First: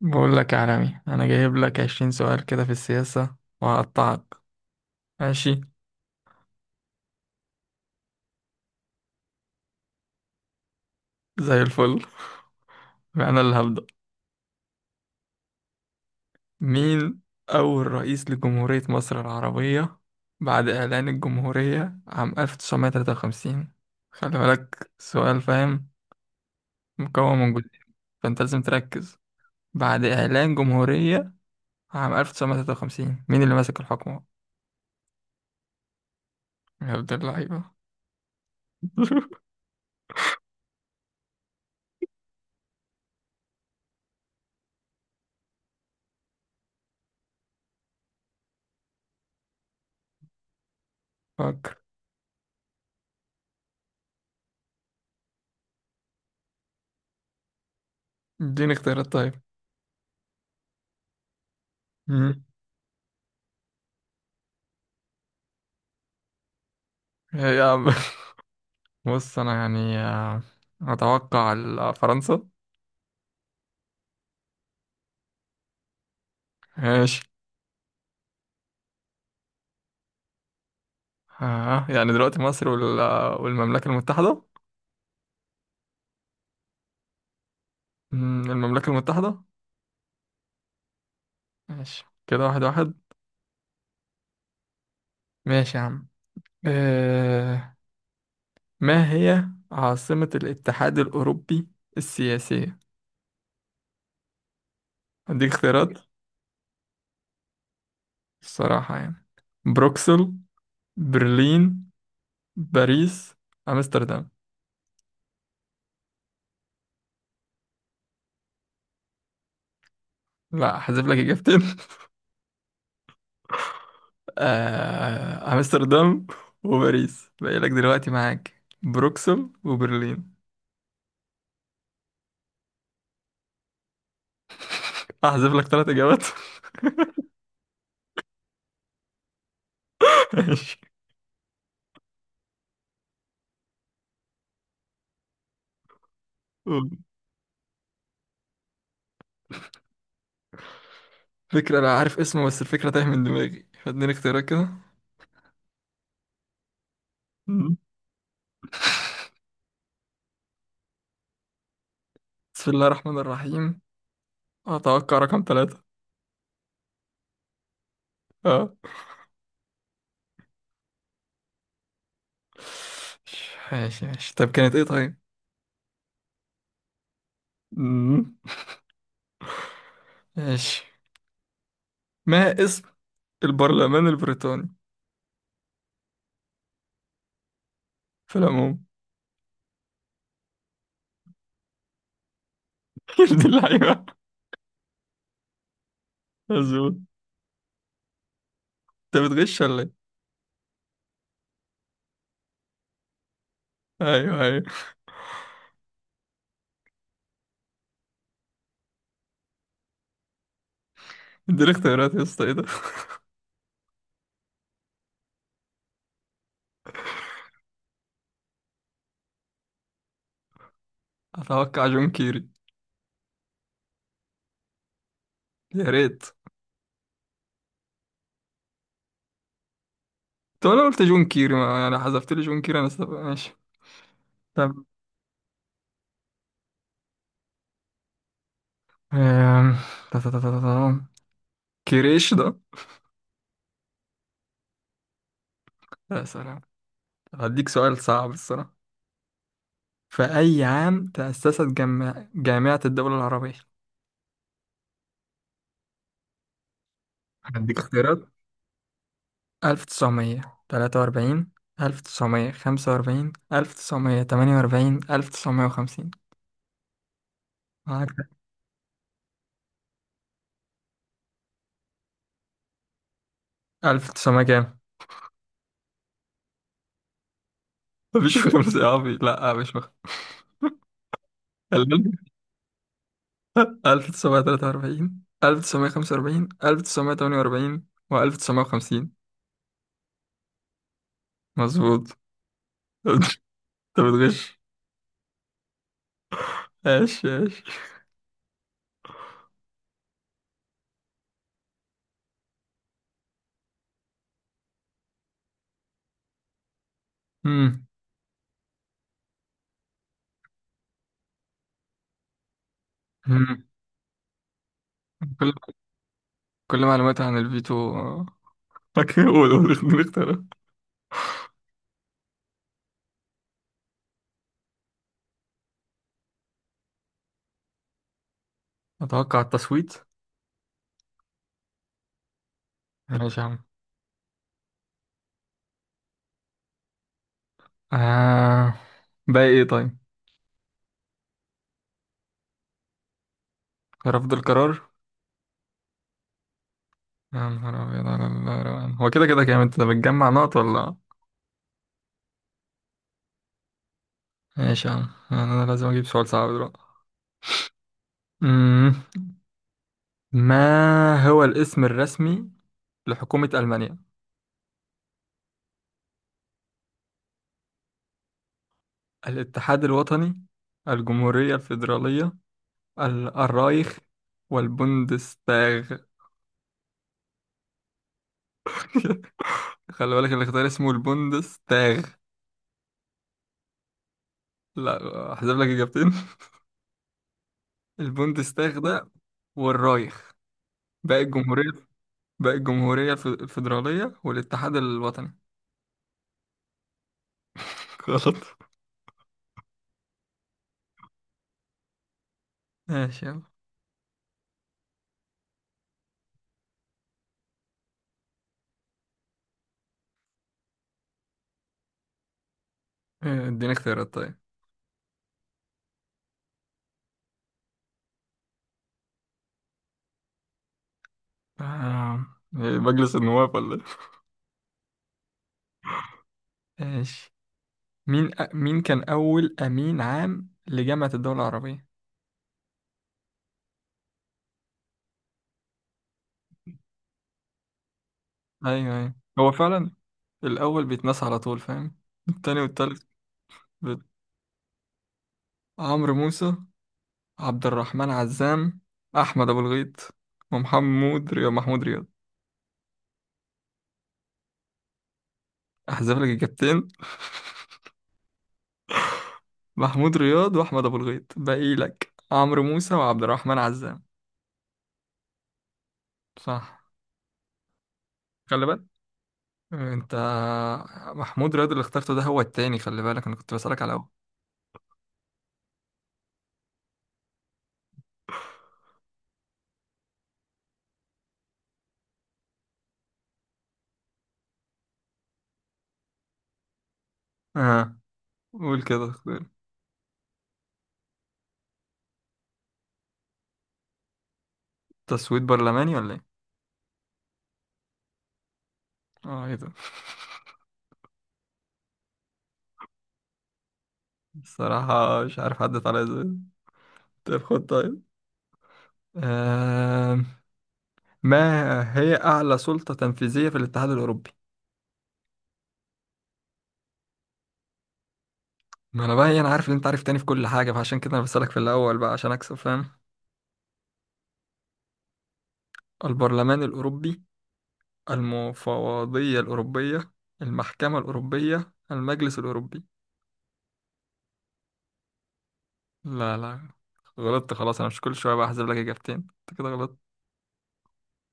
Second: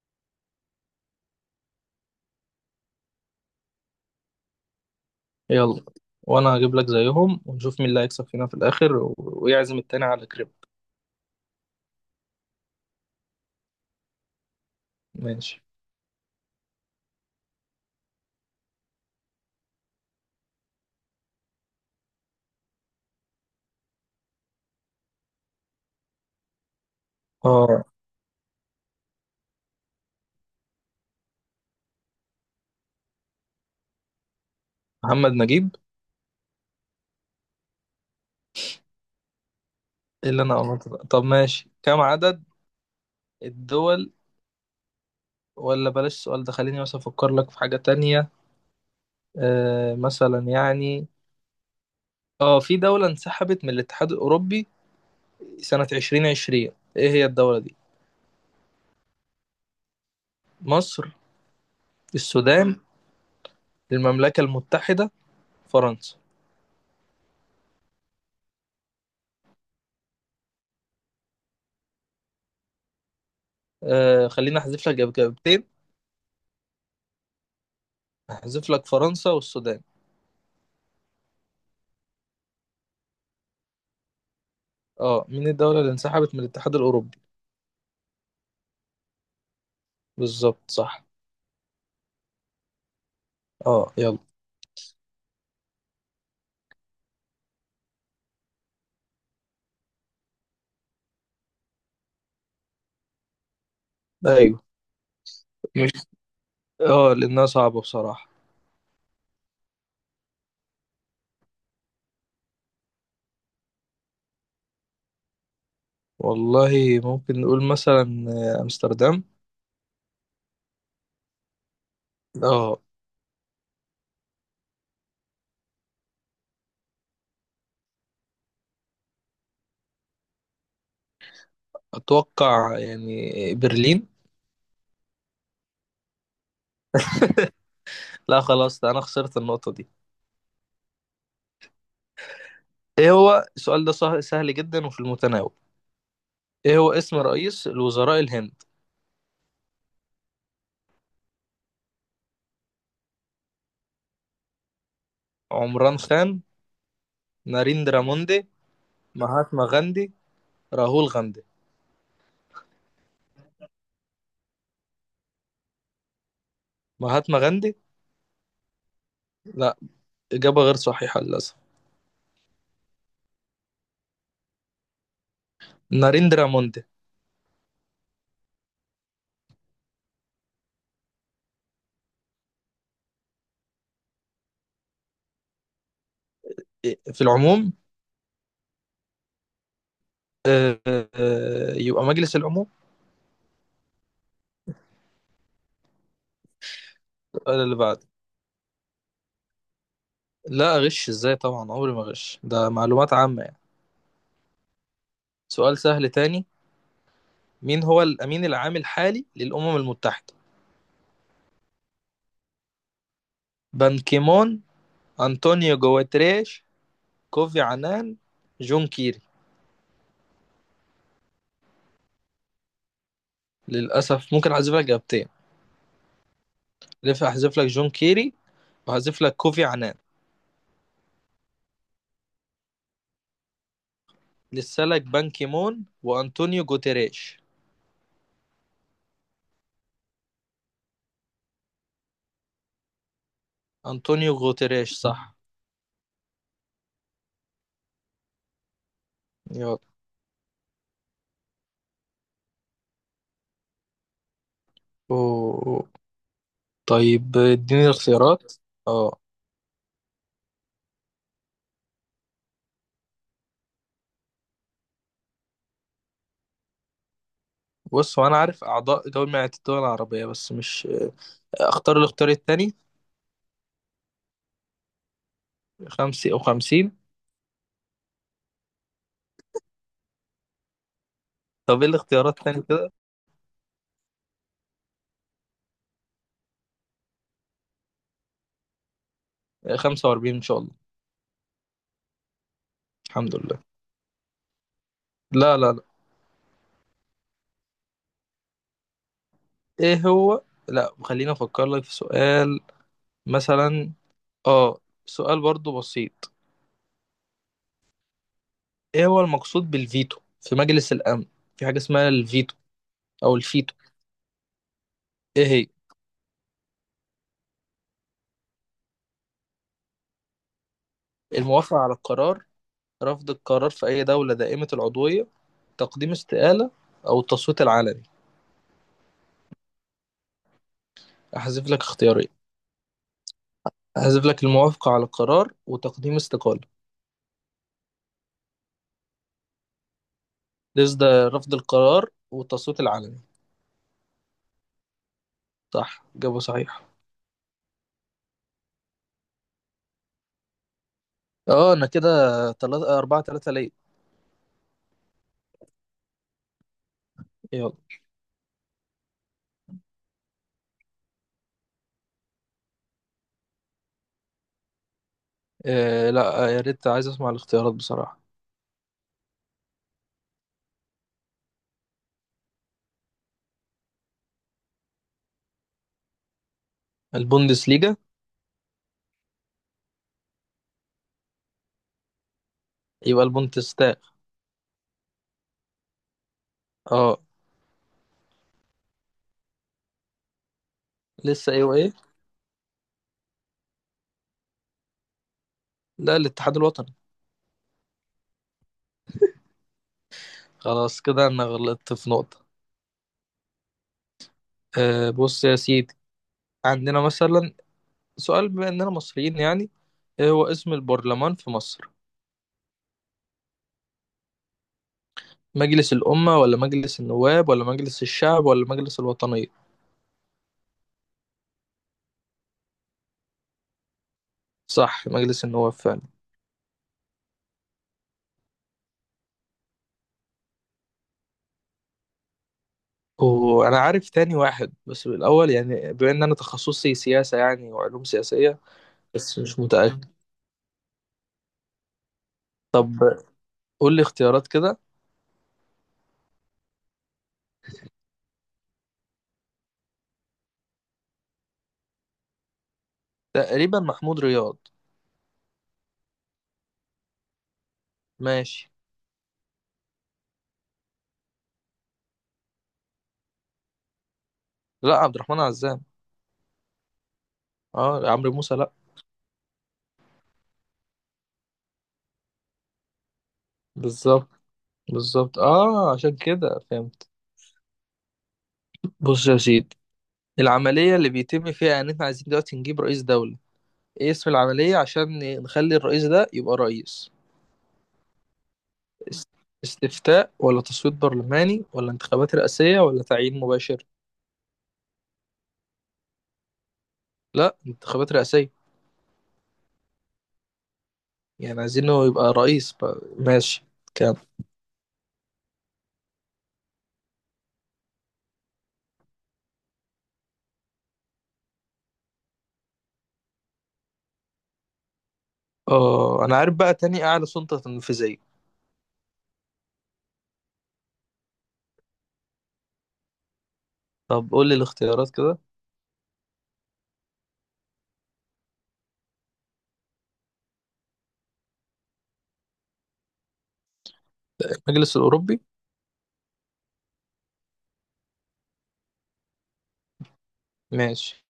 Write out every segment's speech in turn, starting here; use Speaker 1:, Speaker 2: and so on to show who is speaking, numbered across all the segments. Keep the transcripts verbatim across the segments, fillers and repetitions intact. Speaker 1: بقول لك يا عالمي، انا جايب لك عشرين سؤال كده في السياسة وهقطعك. ماشي؟
Speaker 2: يلا. وانا هجيب لك زيهم، ونشوف مين اللي هيكسب فينا في الاخر و- ويعزم التاني على كريب.
Speaker 1: زي الفل. انا اللي هبدأ.
Speaker 2: ماشي.
Speaker 1: مين اول رئيس لجمهورية مصر العربية بعد اعلان الجمهورية عام ألف تسعمية تلاتة وخمسين؟ خلي بالك، سؤال فاهم، مكون من
Speaker 2: اه،
Speaker 1: جزئين، فانت لازم تركز. بعد اعلان جمهورية عام ألف تسعمية تلاتة وخمسين، مين اللي ماسك الحكم؟
Speaker 2: محمد نجيب.
Speaker 1: يا عبد اللعيبة.
Speaker 2: إيه اللي انا قلت ده؟ طب ماشي، كم عدد الدول؟ ولا بلاش السؤال ده، خليني بس افكر لك في حاجة تانية. آه، مثلا يعني،
Speaker 1: فكر.
Speaker 2: اه، في دولة انسحبت من الاتحاد الاوروبي سنة ألفين وعشرين، ايه هي الدولة دي؟
Speaker 1: اديني اختيارات طيب.
Speaker 2: مصر،
Speaker 1: مم.
Speaker 2: السودان، المملكة المتحدة، فرنسا.
Speaker 1: يا عم. بص، انا يعني آه، اتوقع ال- آه، فرنسا.
Speaker 2: آه، خليني احذف لك إجابتين.
Speaker 1: ماشي.
Speaker 2: احذف لك فرنسا والسودان.
Speaker 1: آه، يعني دلوقتي مصر وال- آه، والمملكة المتحدة.
Speaker 2: اه، مين الدولة اللي انسحبت من الاتحاد الأوروبي؟
Speaker 1: مم، المملكة المتحدة.
Speaker 2: بالظبط، صح.
Speaker 1: ماشي كده، واحد واحد.
Speaker 2: اه، يلا.
Speaker 1: ماشي يا عم. آه. ما هي عاصمة الاتحاد الأوروبي السياسية؟
Speaker 2: أيوه.
Speaker 1: هديك
Speaker 2: مش،
Speaker 1: اختيارات.
Speaker 2: اه، لأنها صعبة بصراحة.
Speaker 1: الصراحة يعني، بروكسل، برلين، باريس، أمستردام.
Speaker 2: والله ممكن نقول مثلا، آه، أمستردام.
Speaker 1: لا، هحذف لك إجابتين.
Speaker 2: اه.
Speaker 1: آه، امستردام وباريس باقي لك، دلوقتي معاك بروكسل وبرلين.
Speaker 2: أتوقع يعني برلين.
Speaker 1: احذف لك تلات اجابات.
Speaker 2: لا خلاص، ده أنا خسرت النقطة دي.
Speaker 1: ماشي.
Speaker 2: إيه هو السؤال ده سه- سهل جدا وفي المتناول. إيه هو اسم رئيس الوزراء الهند؟
Speaker 1: فكرة، انا عارف اسمه بس الفكرة تايه من دماغي، فاديني اختيارات كده.
Speaker 2: عمران خان،
Speaker 1: مم.
Speaker 2: ناريندرا موندي، مهاتما غاندي، راهول غاندي.
Speaker 1: بسم الله الرحمن الرحيم، اتوقع رقم ثلاثة.
Speaker 2: مهاتما غاندي.
Speaker 1: اه.
Speaker 2: لا، إجابة غير صحيحة للأسف.
Speaker 1: ماشي ماشي، طب كانت ايه طيب؟
Speaker 2: ناريندرا موندي.
Speaker 1: مم. ماشي. ما اسم البرلمان البريطاني
Speaker 2: في العموم.
Speaker 1: في العموم؟
Speaker 2: آه، آه، يبقى مجلس العموم.
Speaker 1: يا دي اللعيبة، مظبوط.
Speaker 2: السؤال اللي بعده.
Speaker 1: انت بتغش ولا ايه؟
Speaker 2: لا، أغش إزاي؟ طبعا عمري ما أغش، ده معلومات عامة يعني.
Speaker 1: ايوه ايوه.
Speaker 2: سؤال سهل تاني. مين هو الأمين العام الحالي للأمم المتحدة؟
Speaker 1: اديني اختيارات يا اسطى، ايه ده؟
Speaker 2: بان كيمون، أنطونيو جواتريش، كوفي عنان، جون كيري.
Speaker 1: اتوقع جون كيري.
Speaker 2: للأسف. ممكن أحذف لك إجابتين.
Speaker 1: يا ريت.
Speaker 2: لف أحذف لك جون كيري، وأحذف لك كوفي عنان.
Speaker 1: طب انا قلت جون كيري، ما يعني حذفت لي جون كيري، انا سب... ماشي.
Speaker 2: لسه
Speaker 1: طب،
Speaker 2: لك بان كيمون وأنطونيو جوتريش.
Speaker 1: آم، تا- تا- تا- تا- تا- تا. كريش ده.
Speaker 2: أنطونيو جوتريش صح.
Speaker 1: يا سلام. هديك سؤال صعب الصراحة.
Speaker 2: يلا.
Speaker 1: في أي عام تأسست جامع... جامعة الدول العربية؟
Speaker 2: أوه. طيب
Speaker 1: هديك
Speaker 2: اديني
Speaker 1: اختيارات:
Speaker 2: الاختيارات. اه،
Speaker 1: ألف تسعمية تلاتة واربعين، ألف تسعمية خمسة واربعين، ألف تسعمية تمنية واربعين، ألف تسعمية وخمسين. معاك؟
Speaker 2: بص هو انا عارف اعضاء جامعة الدول العربية بس مش. اختار الاختيار التاني.
Speaker 1: ألف تسعمية كام؟
Speaker 2: خمسة وخمسين.
Speaker 1: مفيش خمسة يا عبي، لا مش مخ...
Speaker 2: طب ايه الاختيارات التاني كده؟
Speaker 1: ألف تسعمية تلاتة واربعين، ألف تسعمية خمسة واربعين، ألف تسعمية تمنية واربعين، وألف تسعمية وخمسين.
Speaker 2: خمسة واربعين ان شاء الله.
Speaker 1: مظبوط.
Speaker 2: الحمد
Speaker 1: انت
Speaker 2: لله.
Speaker 1: بتغش.
Speaker 2: لا لا لا.
Speaker 1: ايش ايش.
Speaker 2: ايه هو؟ لا خليني افكر لك في سؤال، مثلا، اه، سؤال برضو بسيط.
Speaker 1: مم.
Speaker 2: ايه هو المقصود بالفيتو في مجلس الامن؟ في حاجة اسمها الفيتو او
Speaker 1: مم.
Speaker 2: الفيتو، ايه
Speaker 1: كل
Speaker 2: هي؟
Speaker 1: كل معلوماتي عن الفيتو، فاكر، قول قول، خليني اختار.
Speaker 2: الموافقة على القرار، رفض القرار في اي دولة دائمة العضوية، تقديم استقالة، او التصويت العلني.
Speaker 1: اتوقع التصويت.
Speaker 2: احذف لك اختيارين.
Speaker 1: ماشي يا عم.
Speaker 2: أحذف لك الموافقة على القرار وتقديم استقالة.
Speaker 1: آه. باقي ايه طيب؟
Speaker 2: ليس ده، رفض القرار والتصويت العلني.
Speaker 1: رفض القرار.
Speaker 2: صح، جابه صحيح.
Speaker 1: يا نهار ابيض على الروقان! هو كده كده كام؟ انت بتجمع نقط ولا؟
Speaker 2: اه انا كده تلاتة، أربعة تلاتة ليا.
Speaker 1: ماشي يا عم، انا لازم اجيب سؤال صعب دلوقتي.
Speaker 2: يلا.
Speaker 1: مم. ما هو الاسم الرسمي لحكومة ألمانيا؟
Speaker 2: آه لا، آه، يا ريت عايز اسمع الاختيارات بصراحة.
Speaker 1: الاتحاد الوطني، الجمهورية الفيدرالية، ال- الرايخ، والبوندستاغ.
Speaker 2: البوندسليجا.
Speaker 1: خلي بالك الاختيار اسمه البوندستاغ.
Speaker 2: يبقى البوندستاغ.
Speaker 1: لا، احذف لك إجابتين.
Speaker 2: اه.
Speaker 1: البوندستاغ ده والرايخ. باقي
Speaker 2: لسه ايه
Speaker 1: الجمهورية.
Speaker 2: وايه؟
Speaker 1: باقي الجمهورية الف- الفيدرالية والاتحاد الوطني.
Speaker 2: لا، الاتحاد الوطني.
Speaker 1: غلط.
Speaker 2: خلاص كده انا غلطت في نقطة.
Speaker 1: ماشي، يلا.
Speaker 2: آه بص يا سيدي، عندنا مثلا سؤال، بما اننا مصريين يعني، ايه هو اسم البرلمان في مصر؟
Speaker 1: إيه، اديني اختيارات طيب.
Speaker 2: مجلس الأمة ولا مجلس النواب ولا مجلس الشعب ولا مجلس الوطنية؟
Speaker 1: آه، إيه، مجلس النواب ولا إيه؟
Speaker 2: صح، مجلس النواب فعلا.
Speaker 1: ماشي. مين أ... مين كان أول أمين عام لجامعة الدول العربية؟
Speaker 2: وأنا عارف تاني واحد بس بالأول، يعني بما إن أنا تخصصي سياسة يعني وعلوم سياسية،
Speaker 1: ايوه ايوه،
Speaker 2: بس
Speaker 1: هو
Speaker 2: مش
Speaker 1: فعلا
Speaker 2: متأكد.
Speaker 1: الاول بيتنسى على طول، فاهم؟ التاني
Speaker 2: طب
Speaker 1: والتالت.
Speaker 2: قول لي
Speaker 1: بت-
Speaker 2: اختيارات كده.
Speaker 1: عمرو موسى، عبد الرحمن عزام، احمد ابو الغيط، ومحمود رياض محمود رياض
Speaker 2: تقريبا محمود رياض.
Speaker 1: احذف لك اجابتين.
Speaker 2: ماشي.
Speaker 1: محمود رياض واحمد ابو الغيط، باقي لك عمرو موسى وعبد الرحمن عزام.
Speaker 2: لا، عبد الرحمن عزام.
Speaker 1: صح.
Speaker 2: اه، عمرو موسى
Speaker 1: خلي
Speaker 2: لا.
Speaker 1: بالك انت، محمود رياض اللي اخترته ده هو التاني، خلي بالك انا كنت بسألك على اول.
Speaker 2: بالظبط، بالظبط، اه، عشان كده فهمت. بص يا سيدي، العملية اللي بيتم فيها ان احنا عايزين دلوقتي نجيب رئيس دولة، ايه اسم العملية عشان نخلي الرئيس ده يبقى رئيس؟
Speaker 1: اه، قول كده.
Speaker 2: است- استفتاء ولا تصويت برلماني ولا انتخابات رئاسية ولا تعيين مباشر؟
Speaker 1: تسويت برلماني ولا ايه؟
Speaker 2: لا، انتخابات رئاسية.
Speaker 1: اه ايه ده.
Speaker 2: يعني عايزينه يبقى رئيس بقى. ماشي. كام؟
Speaker 1: الصراحة مش عارف عدت عليا ازاي. طيب خد طيب. آم، ما هي أعلى سلطة تنفيذية في الاتحاد الأوروبي؟
Speaker 2: اه انا عارف بقى تاني اعلى سلطة تنفيذية.
Speaker 1: ما أنا بقى إيه، أنا عارف إن أنت عارف تاني في كل حاجة، فعشان كده أنا بسألك في الأول بقى عشان أكسب، فاهم؟
Speaker 2: طب قول لي الاختيارات كده.
Speaker 1: البرلمان الأوروبي، المفوضية الأوروبية، المحكمة الأوروبية، المجلس الأوروبي.
Speaker 2: المجلس الأوروبي.
Speaker 1: لا لا، غلطت خلاص. أنا مش كل شوية بقى أحذف لك إجابتين، أنت كده غلطت.
Speaker 2: ماشي.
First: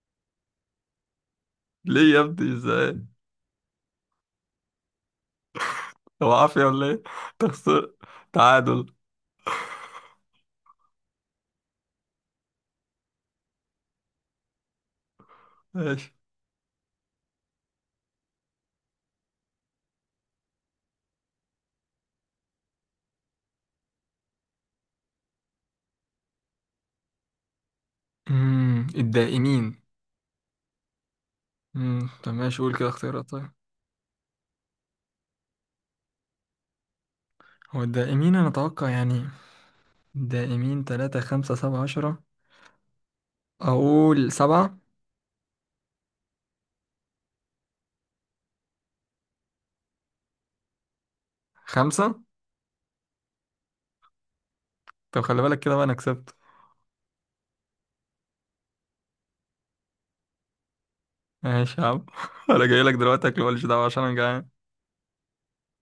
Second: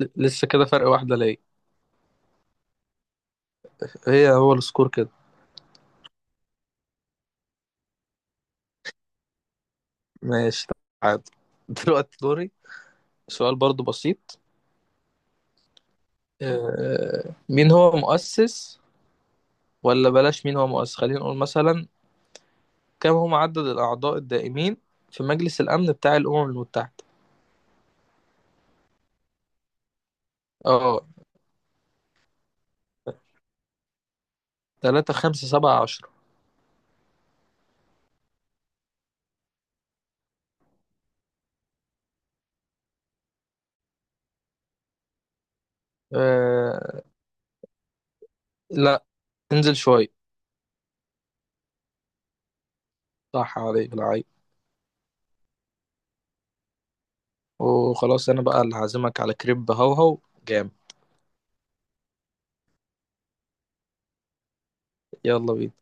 Speaker 2: ل- لسه كده فرق واحدة ليا.
Speaker 1: ليه يا ابني إزاي؟
Speaker 2: هي هو السكور كده.
Speaker 1: هو عافية ولا إيه؟ تخسر. تعادل.
Speaker 2: ماشي، تعادل. دلوقتي دوري. سؤال برضو بسيط.
Speaker 1: ماشي.
Speaker 2: آه، مين هو مؤسس، ولا بلاش مين هو مؤسس، خلينا نقول مثلا، كم هو عدد الأعضاء الدائمين في مجلس الأمن بتاع الأمم المتحدة؟
Speaker 1: أمم، الدائمين.
Speaker 2: اه،
Speaker 1: أمم، طب ماشي، قول كده اختيارات طيب.
Speaker 2: تلاتة، خمسة، سبعة، عشرة.
Speaker 1: هو الدائمين، أنا أتوقع يعني. دائمين تلاتة، خمسة، سبعة، عشرة. أقول سبعة.
Speaker 2: آه. لا، انزل شوية.
Speaker 1: خمسة.
Speaker 2: صح، عليك العيب.
Speaker 1: طب خلي بالك كده بقى، أنا كسبت.
Speaker 2: وخلاص، أنا بقى اللي هعزمك على كريب. هوهو جامد.
Speaker 1: ماشي يا عم. أنا جاي لك دلوقتي أكل، ماليش دعوة عشان أنا جعان.
Speaker 2: يلا بينا.